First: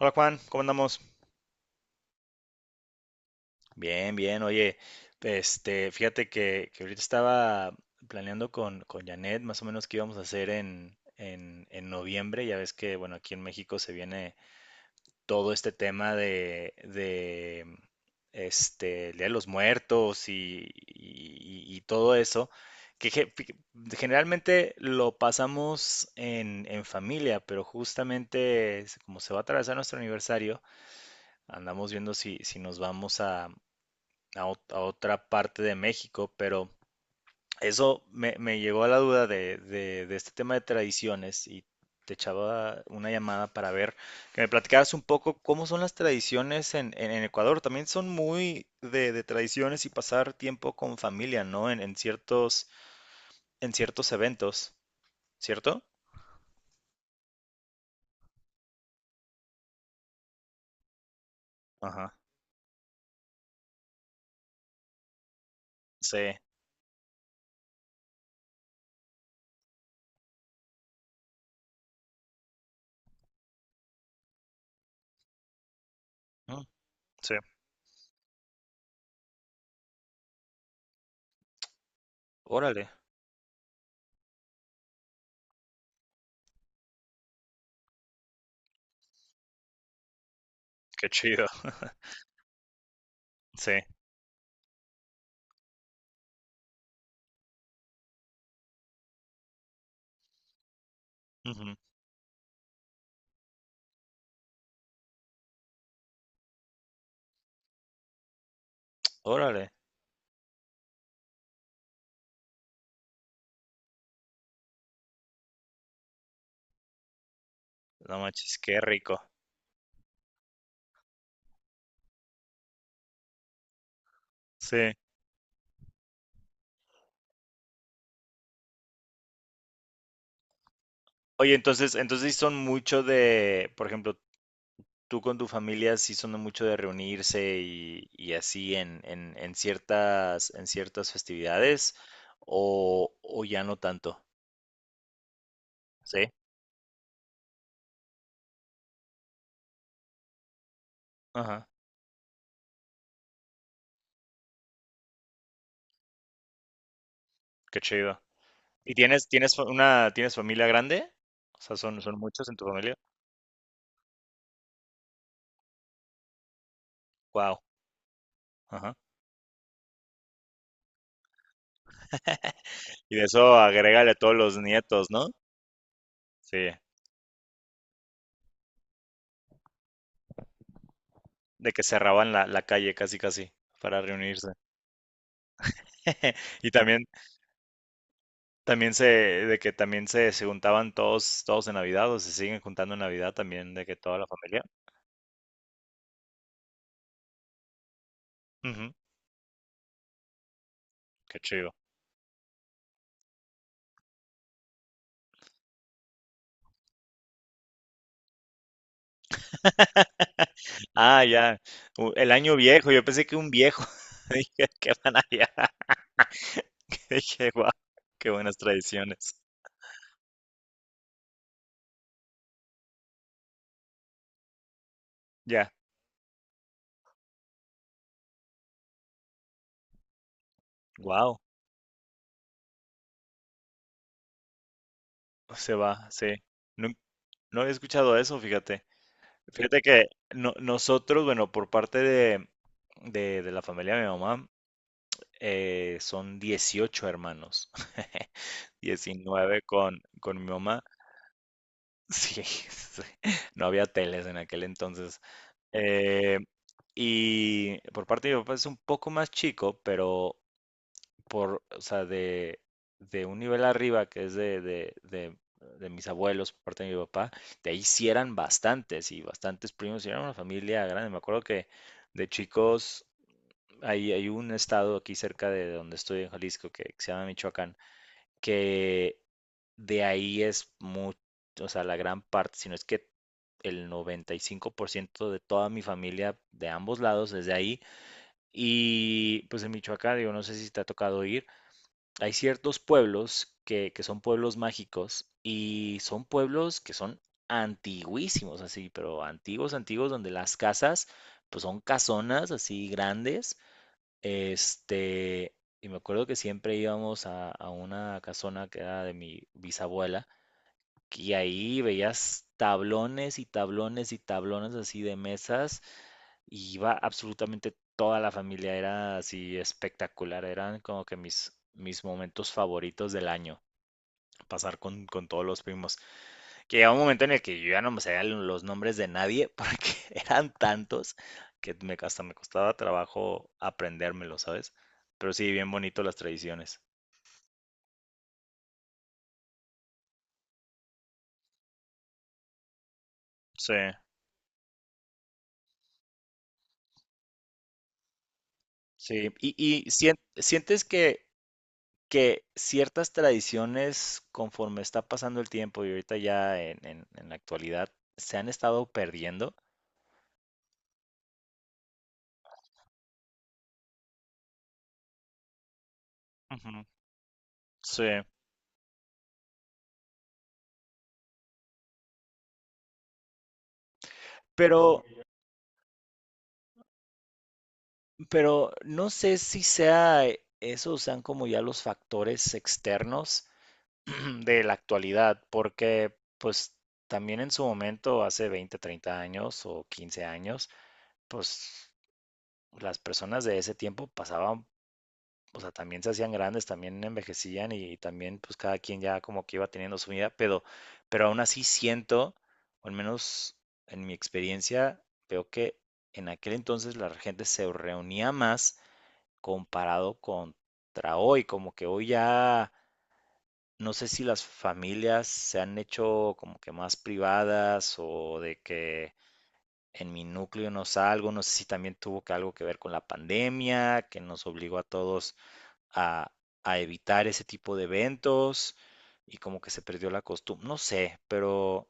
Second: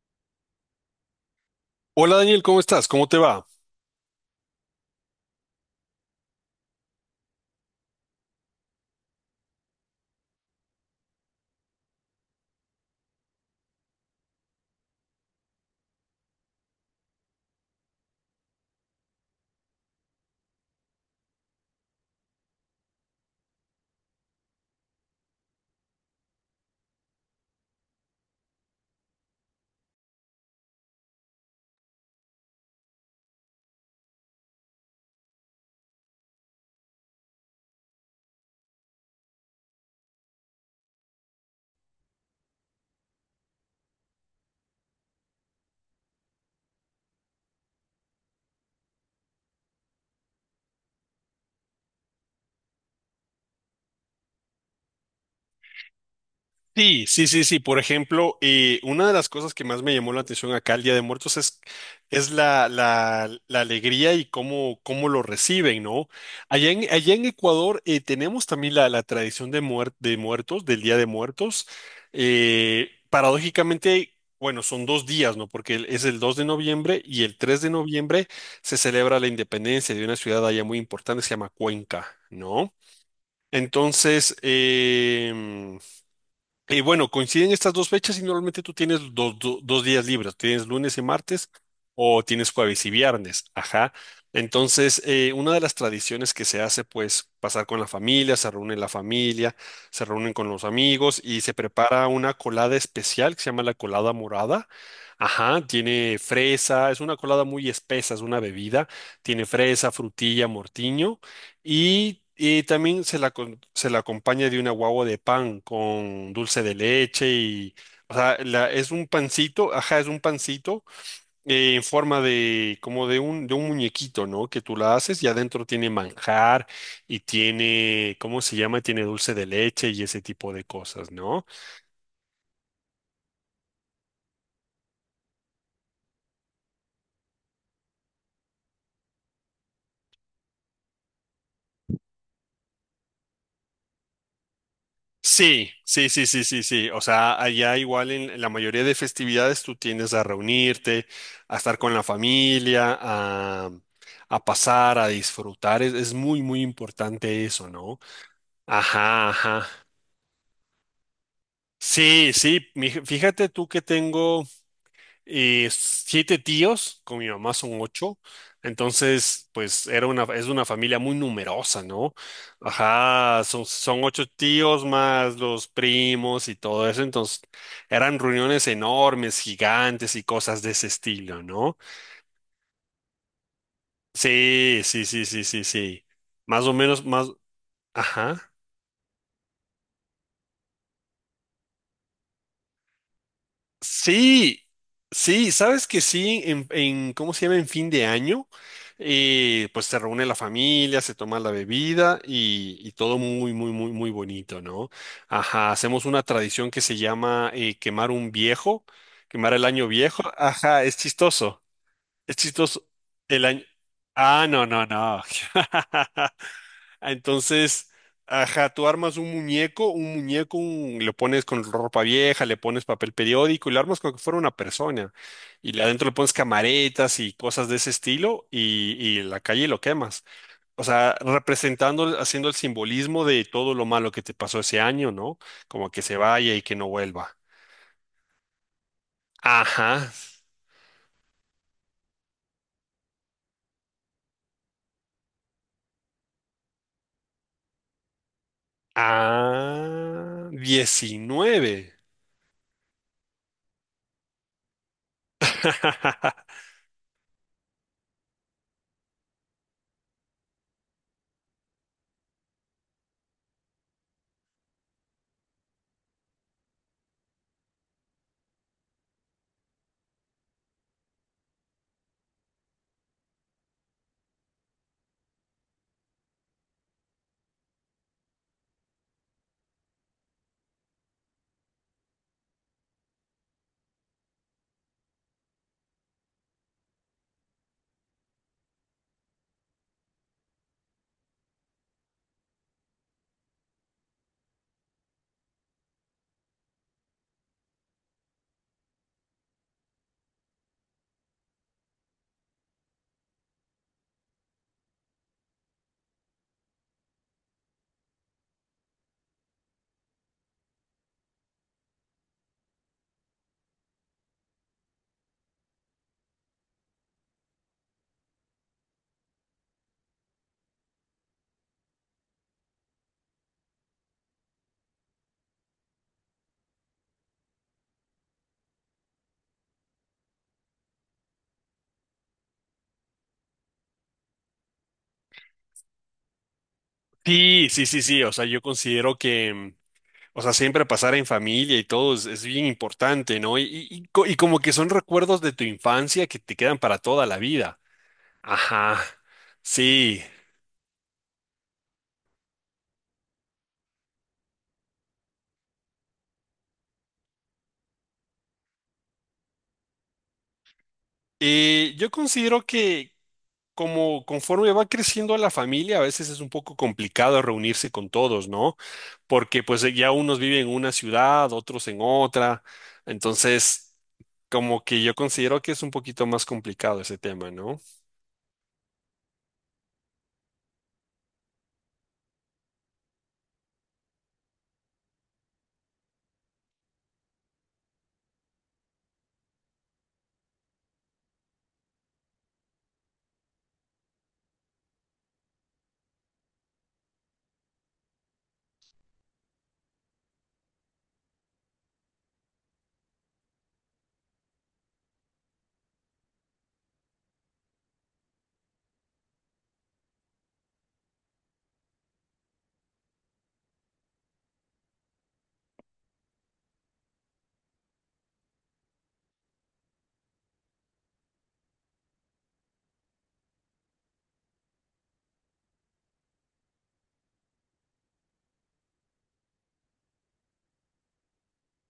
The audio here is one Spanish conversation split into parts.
Hola Juan, ¿cómo andamos? Hola Daniel, ¿cómo estás? ¿Cómo te va? Bien, bien, oye, fíjate que ahorita estaba planeando con Janet más o menos qué íbamos a hacer en noviembre, ya ves que, bueno, aquí en México se viene todo este tema de el Día de los Muertos y todo eso, que ge- fi- generalmente lo pasamos en familia, pero justamente es como se va a atravesar nuestro aniversario. Andamos viendo si nos vamos a, a otra parte de México, pero eso me llegó a la duda de este tema de tradiciones, y te echaba una llamada para ver que me platicaras un poco cómo son las tradiciones en Ecuador. También son muy de tradiciones y pasar tiempo con familia, ¿no? En ciertos eventos, ¿cierto? Sí, sí, sí, sí. Por ejemplo, una de las cosas que más me llamó la atención acá el Día de Muertos es, Ajá, es la alegría y cómo lo reciben, ¿no? sí. Allá en Ecuador tenemos también la tradición de muertos, del Día de Muertos. Paradójicamente, bueno, son 2 días, ¿no? Porque es el dos de Mm, noviembre y sí. el 3 de noviembre se celebra la independencia de una ciudad allá muy importante, se llama Cuenca, ¿no? Órale, Entonces, y bueno, coinciden estas dos fechas y normalmente tú tienes dos días libres, tienes lunes y qué chido. martes o tienes jueves y viernes, Sí. ajá. Entonces, una de las tradiciones que se hace, pues, pasar con la familia, se reúne la familia, se reúnen con los amigos y se Ujú. prepara una colada especial que se llama la colada morada. Ajá, tiene fresa, es una colada muy espesa, es una bebida, tiene Órale, fresa, frutilla, mortiño. Y también se la acompaña de una guagua de pan con dulce de leche y, o no sea, manches, qué es un rico. pancito, ajá, es un pancito en forma de, como de un muñequito, ¿no? Que tú Sí. la haces y adentro tiene manjar y tiene, ¿cómo se llama? Tiene dulce de leche y ese tipo de cosas, ¿no? Oye, entonces, entonces sí son mucho de, por ejemplo, tú con tu familia sí son de mucho de reunirse y así en ciertas festividades, o ya no tanto. Sí, sí, ¿Sí? sí, sí, sí, sí. O sea, allá igual en la mayoría de festividades tú tiendes a reunirte, a Ajá, estar con la familia, a pasar, a disfrutar. Es muy, muy importante eso, qué ¿no? chido. ¿Y tienes, Ajá, tienes fa- ajá. una, tienes familia grande? O sea, son, son Sí, muchos en tu sí. Familia. Fíjate tú que tengo. Y siete tíos, con mi mamá Wow. son ocho. Ajá. Entonces, pues es una familia muy numerosa, ¿no? Y de Ajá, eso son agrégale a ocho todos los tíos nietos, ¿no? más los primos y Sí. todo eso. Entonces, eran reuniones enormes, gigantes y cosas de ese estilo, De ¿no? que cerraban la calle casi casi para reunirse. Sí, sí, sí, sí, sí, sí. Más Y o también. menos, más, ajá. También se, de que también se juntaban todos, todos en Navidad, o se siguen juntando en Navidad también, de que toda la familia. Sí, sí, sabes que sí, ¿cómo se llama? En fin de año, Ujú, pues se reúne la familia, se qué toma la chido. bebida y todo muy, muy, muy, muy bonito, ¿no? Ajá, hacemos una tradición que se llama quemar un viejo, quemar el año viejo. Ajá, es Ah, ya. chistoso, El es año chistoso. viejo, yo pensé que El un año... viejo. Ah, no, Dije, no, ¿qué van no. allá? Ah, Dije, wow, entonces, qué buenas ajá, tú armas un tradiciones. muñeco, un muñeco, un- le pones con ropa vieja, le pones papel periódico y lo armas como que fuera una persona. Ya, Y adentro le pones camaretas y cosas de ese estilo y en la calle lo quemas. O sea, wow, representando, haciendo el simbolismo de todo lo malo que te pasó ese año, ¿no? se Como que va, se sí. vaya y que no No, vuelva. no había escuchado eso, fíjate. Fíjate que Ajá. Nosotros, bueno, por parte de, de la familia de mi mamá, son 18 hermanos. 19 con mi Ah, mamá. 19. Sí, sí, no había teles en aquel entonces. Eh, y por parte de mi papá es un poco más chico, pero por, o sea, de un nivel arriba, que es de mis abuelos, por parte de mi papá, de ahí sí eran bastantes y bastantes primos, y era una familia grande. Me acuerdo que de chicos, hay un estado aquí cerca de donde estoy en Jalisco que se llama Michoacán, que de ahí es mucho, o sea, la gran parte, sino es que el 95% de toda mi familia de ambos lados desde ahí. Y pues en Michoacán, digo, no sé si te ha tocado ir, hay ciertos pueblos que son pueblos mágicos y son pueblos que son antiguísimos, así, pero antiguos, antiguos, donde las casas pues son casonas así grandes, este, y me acuerdo que siempre íbamos a una casona que era de mi bisabuela, y ahí veías tablones y tablones y tablones así de mesas, y iba absolutamente toda la familia, era así espectacular, eran como que mis momentos favoritos del año, pasar con todos los primos, que llegaba un momento en el que yo ya no me sabía los nombres de nadie porque eran tantos que me, hasta me costaba trabajo aprendérmelo, ¿sabes? Pero sí, bien bonito las tradiciones. Sí, sí, sí, sí. O sea, yo considero que, o sea, siempre pasar en familia y todo es bien importante, ¿no? Y, Sí, y- y co- y como que son recuerdos de tu infancia que te quedan para toda la vida. Ajá, sí. Y sí. sientes que ciertas tradiciones, conforme está pasando el tiempo y ahorita ya en la actualidad, se han estado perdiendo? Yo considero que como conforme va creciendo la familia, a veces es un poco Ujú. complicado reunirse Sí. con todos, ¿no? Porque pues ya unos viven en una ciudad, otros en otra. Entonces, como Pero, que yo considero que es un poquito más complicado ese tema, ¿no? pero no sé si sea esos sean como ya los factores externos de la actualidad, porque pues también en su momento, hace 20, 30 años o 15 años, pues las personas de ese tiempo pasaban, o sea, también se hacían grandes, también envejecían y también pues cada quien ya como que iba teniendo su vida, pero aún así siento, o al menos en mi experiencia, veo que en aquel entonces la gente se reunía más comparado contra hoy, como que hoy ya no sé si las familias se han hecho como que más privadas o de que en mi núcleo no salgo, no sé si también tuvo que algo que ver con la pandemia, que nos obligó a todos a, a evitar ese tipo de eventos y como que se perdió la costumbre, no sé,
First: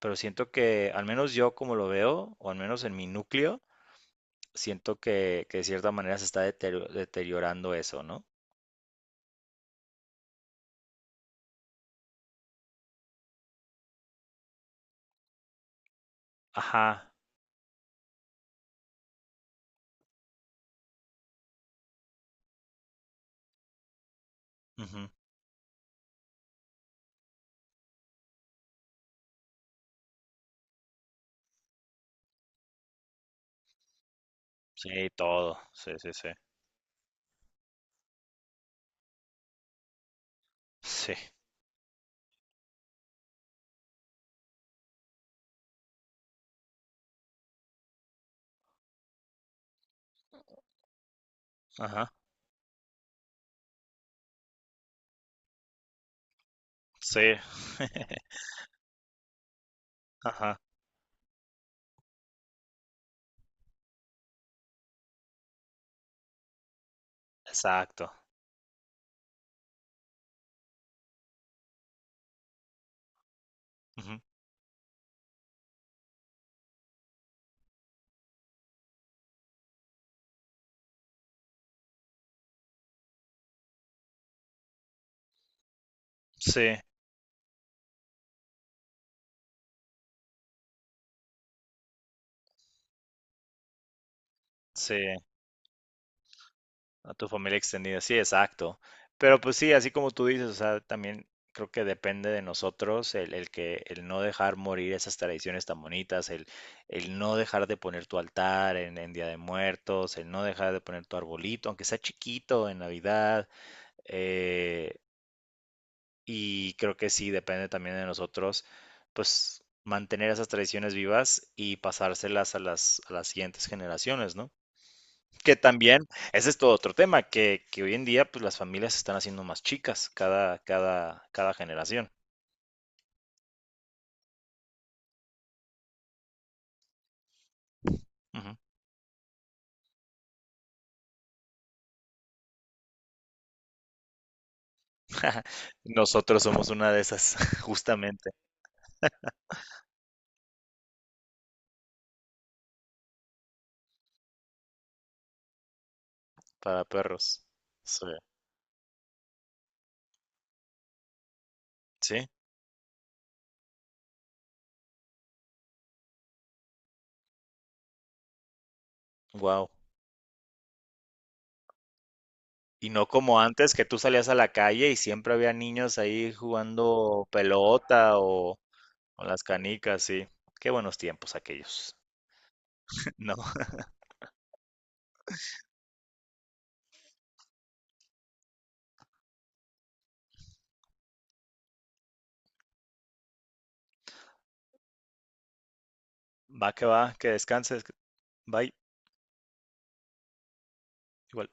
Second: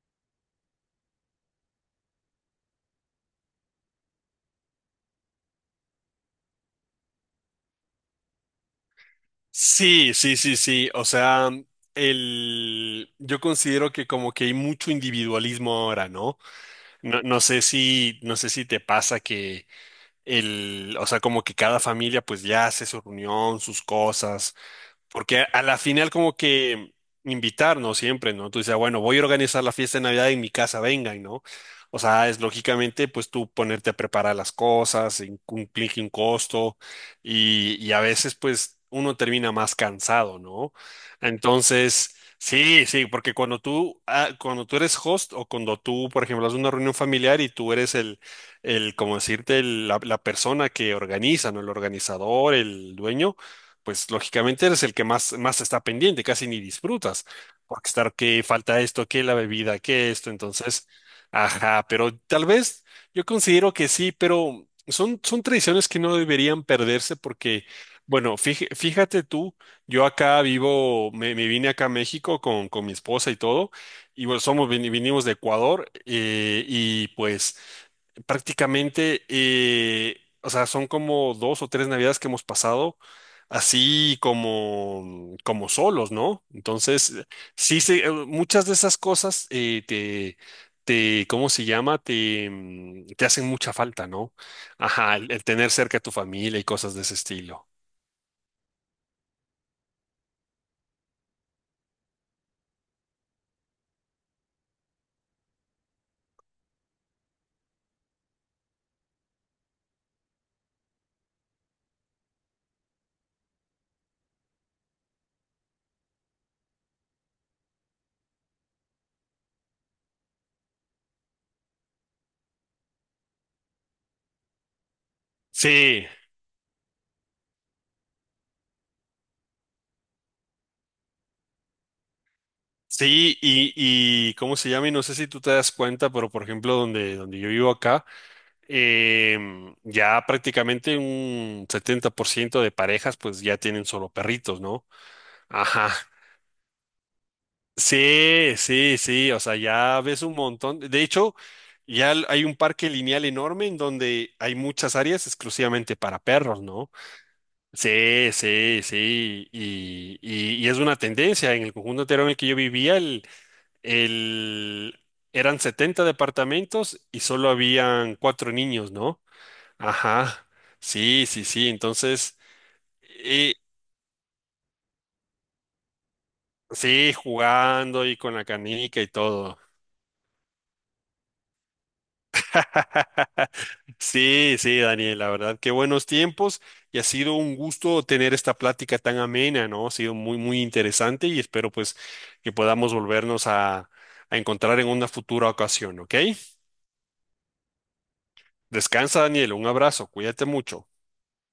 pero siento que al menos yo como lo veo, o al menos en mi núcleo, siento que de cierta manera se está deteriorando eso, ¿no? Sí, sí, sí, sí. O sea, yo considero que como que hay mucho individualismo ahora, ¿no? Ajá. No, no sé si te pasa que o sea, como que cada familia pues ya hace su reunión, sus cosas, Ujú. porque a la final como que invitarnos siempre, ¿no? Tú dices, "Ah, bueno, voy a organizar la fiesta de Navidad en mi casa, vengan, ¿no?" O sea, es lógicamente pues tú ponerte a preparar las Sí, cosas, todo. Sí, implica un sí, sí. costo y a veces pues uno termina más cansado, ¿no? Sí. Entonces, sí, sí, porque cuando tú eres host o cuando tú, por ejemplo, haces una reunión familiar y tú eres como decirte, la persona que organiza, ¿no? El Ajá. organizador, el dueño pues lógicamente eres el que más está pendiente, casi ni disfrutas, Sí. porque estar que falta esto, que la bebida, que esto, Ajá. entonces, ajá, pero tal vez yo considero que sí, pero son tradiciones que no deberían perderse porque, Exacto. bueno, fíjate tú, yo acá vivo, me vine acá a México con mi esposa y todo, Ujú. y bueno, vinimos de Ecuador, y pues... Prácticamente, o sea, son como dos o tres navidades que hemos pasado así como solos, ¿no? Sí, Entonces, sí, muchas de esas cosas ¿cómo se llama? Te hacen mucha falta, ¿no? sí. Ajá, el tener cerca a tu familia y cosas de ese A tu familia estilo. extendida. Sí, exacto. Pero pues sí, así como tú dices, o sea, también creo que depende de nosotros el que el no dejar morir esas tradiciones tan bonitas, el no dejar de poner tu altar en Día de Muertos, el no dejar de poner tu arbolito, aunque sea chiquito en Navidad. eh, Y creo que sí, depende también de nosotros, pues mantener esas tradiciones vivas y pasárselas a a las siguientes generaciones, ¿no? Que también, Sí, ese es todo otro tema, que hoy en día pues las familias se están haciendo más chicas cada generación. sí, y ¿cómo se llama? Y no sé si tú te das cuenta, pero por ejemplo, donde yo vivo acá, Ujú. Ya prácticamente un 70% de parejas pues ya tienen solo perritos, ¿no? Ajá. Nosotros somos una de esas, justamente, Sí, sí, sí, o sea, ya ves un montón. De hecho, hay un parque lineal enorme en donde hay muchas áreas exclusivamente para perros, para ¿no? perros. Sí. Sí, sí, sí, y es una tendencia. En el conjunto entero Sí, en el que yo vivía, el, eran 70 departamentos y solo habían cuatro niños, ¿no? wow. Ajá, sí, sí, sí, entonces, Y no como y, antes, que tú salías a la calle y siempre había niños ahí sí, jugando jugando y pelota con la o, canica y con las todo. canicas, sí. Qué buenos tiempos aquellos. No, Sí, sí, Daniel, la verdad, qué buenos tiempos y ha sido un gusto tener esta plática tan amena, ¿no? Ha sido muy, muy interesante y espero pues que podamos volvernos a, encontrar en una futura ocasión, ¿ok? Va, que descanses. Bye. Descansa, Daniel, un abrazo, cuídate mucho. Igual.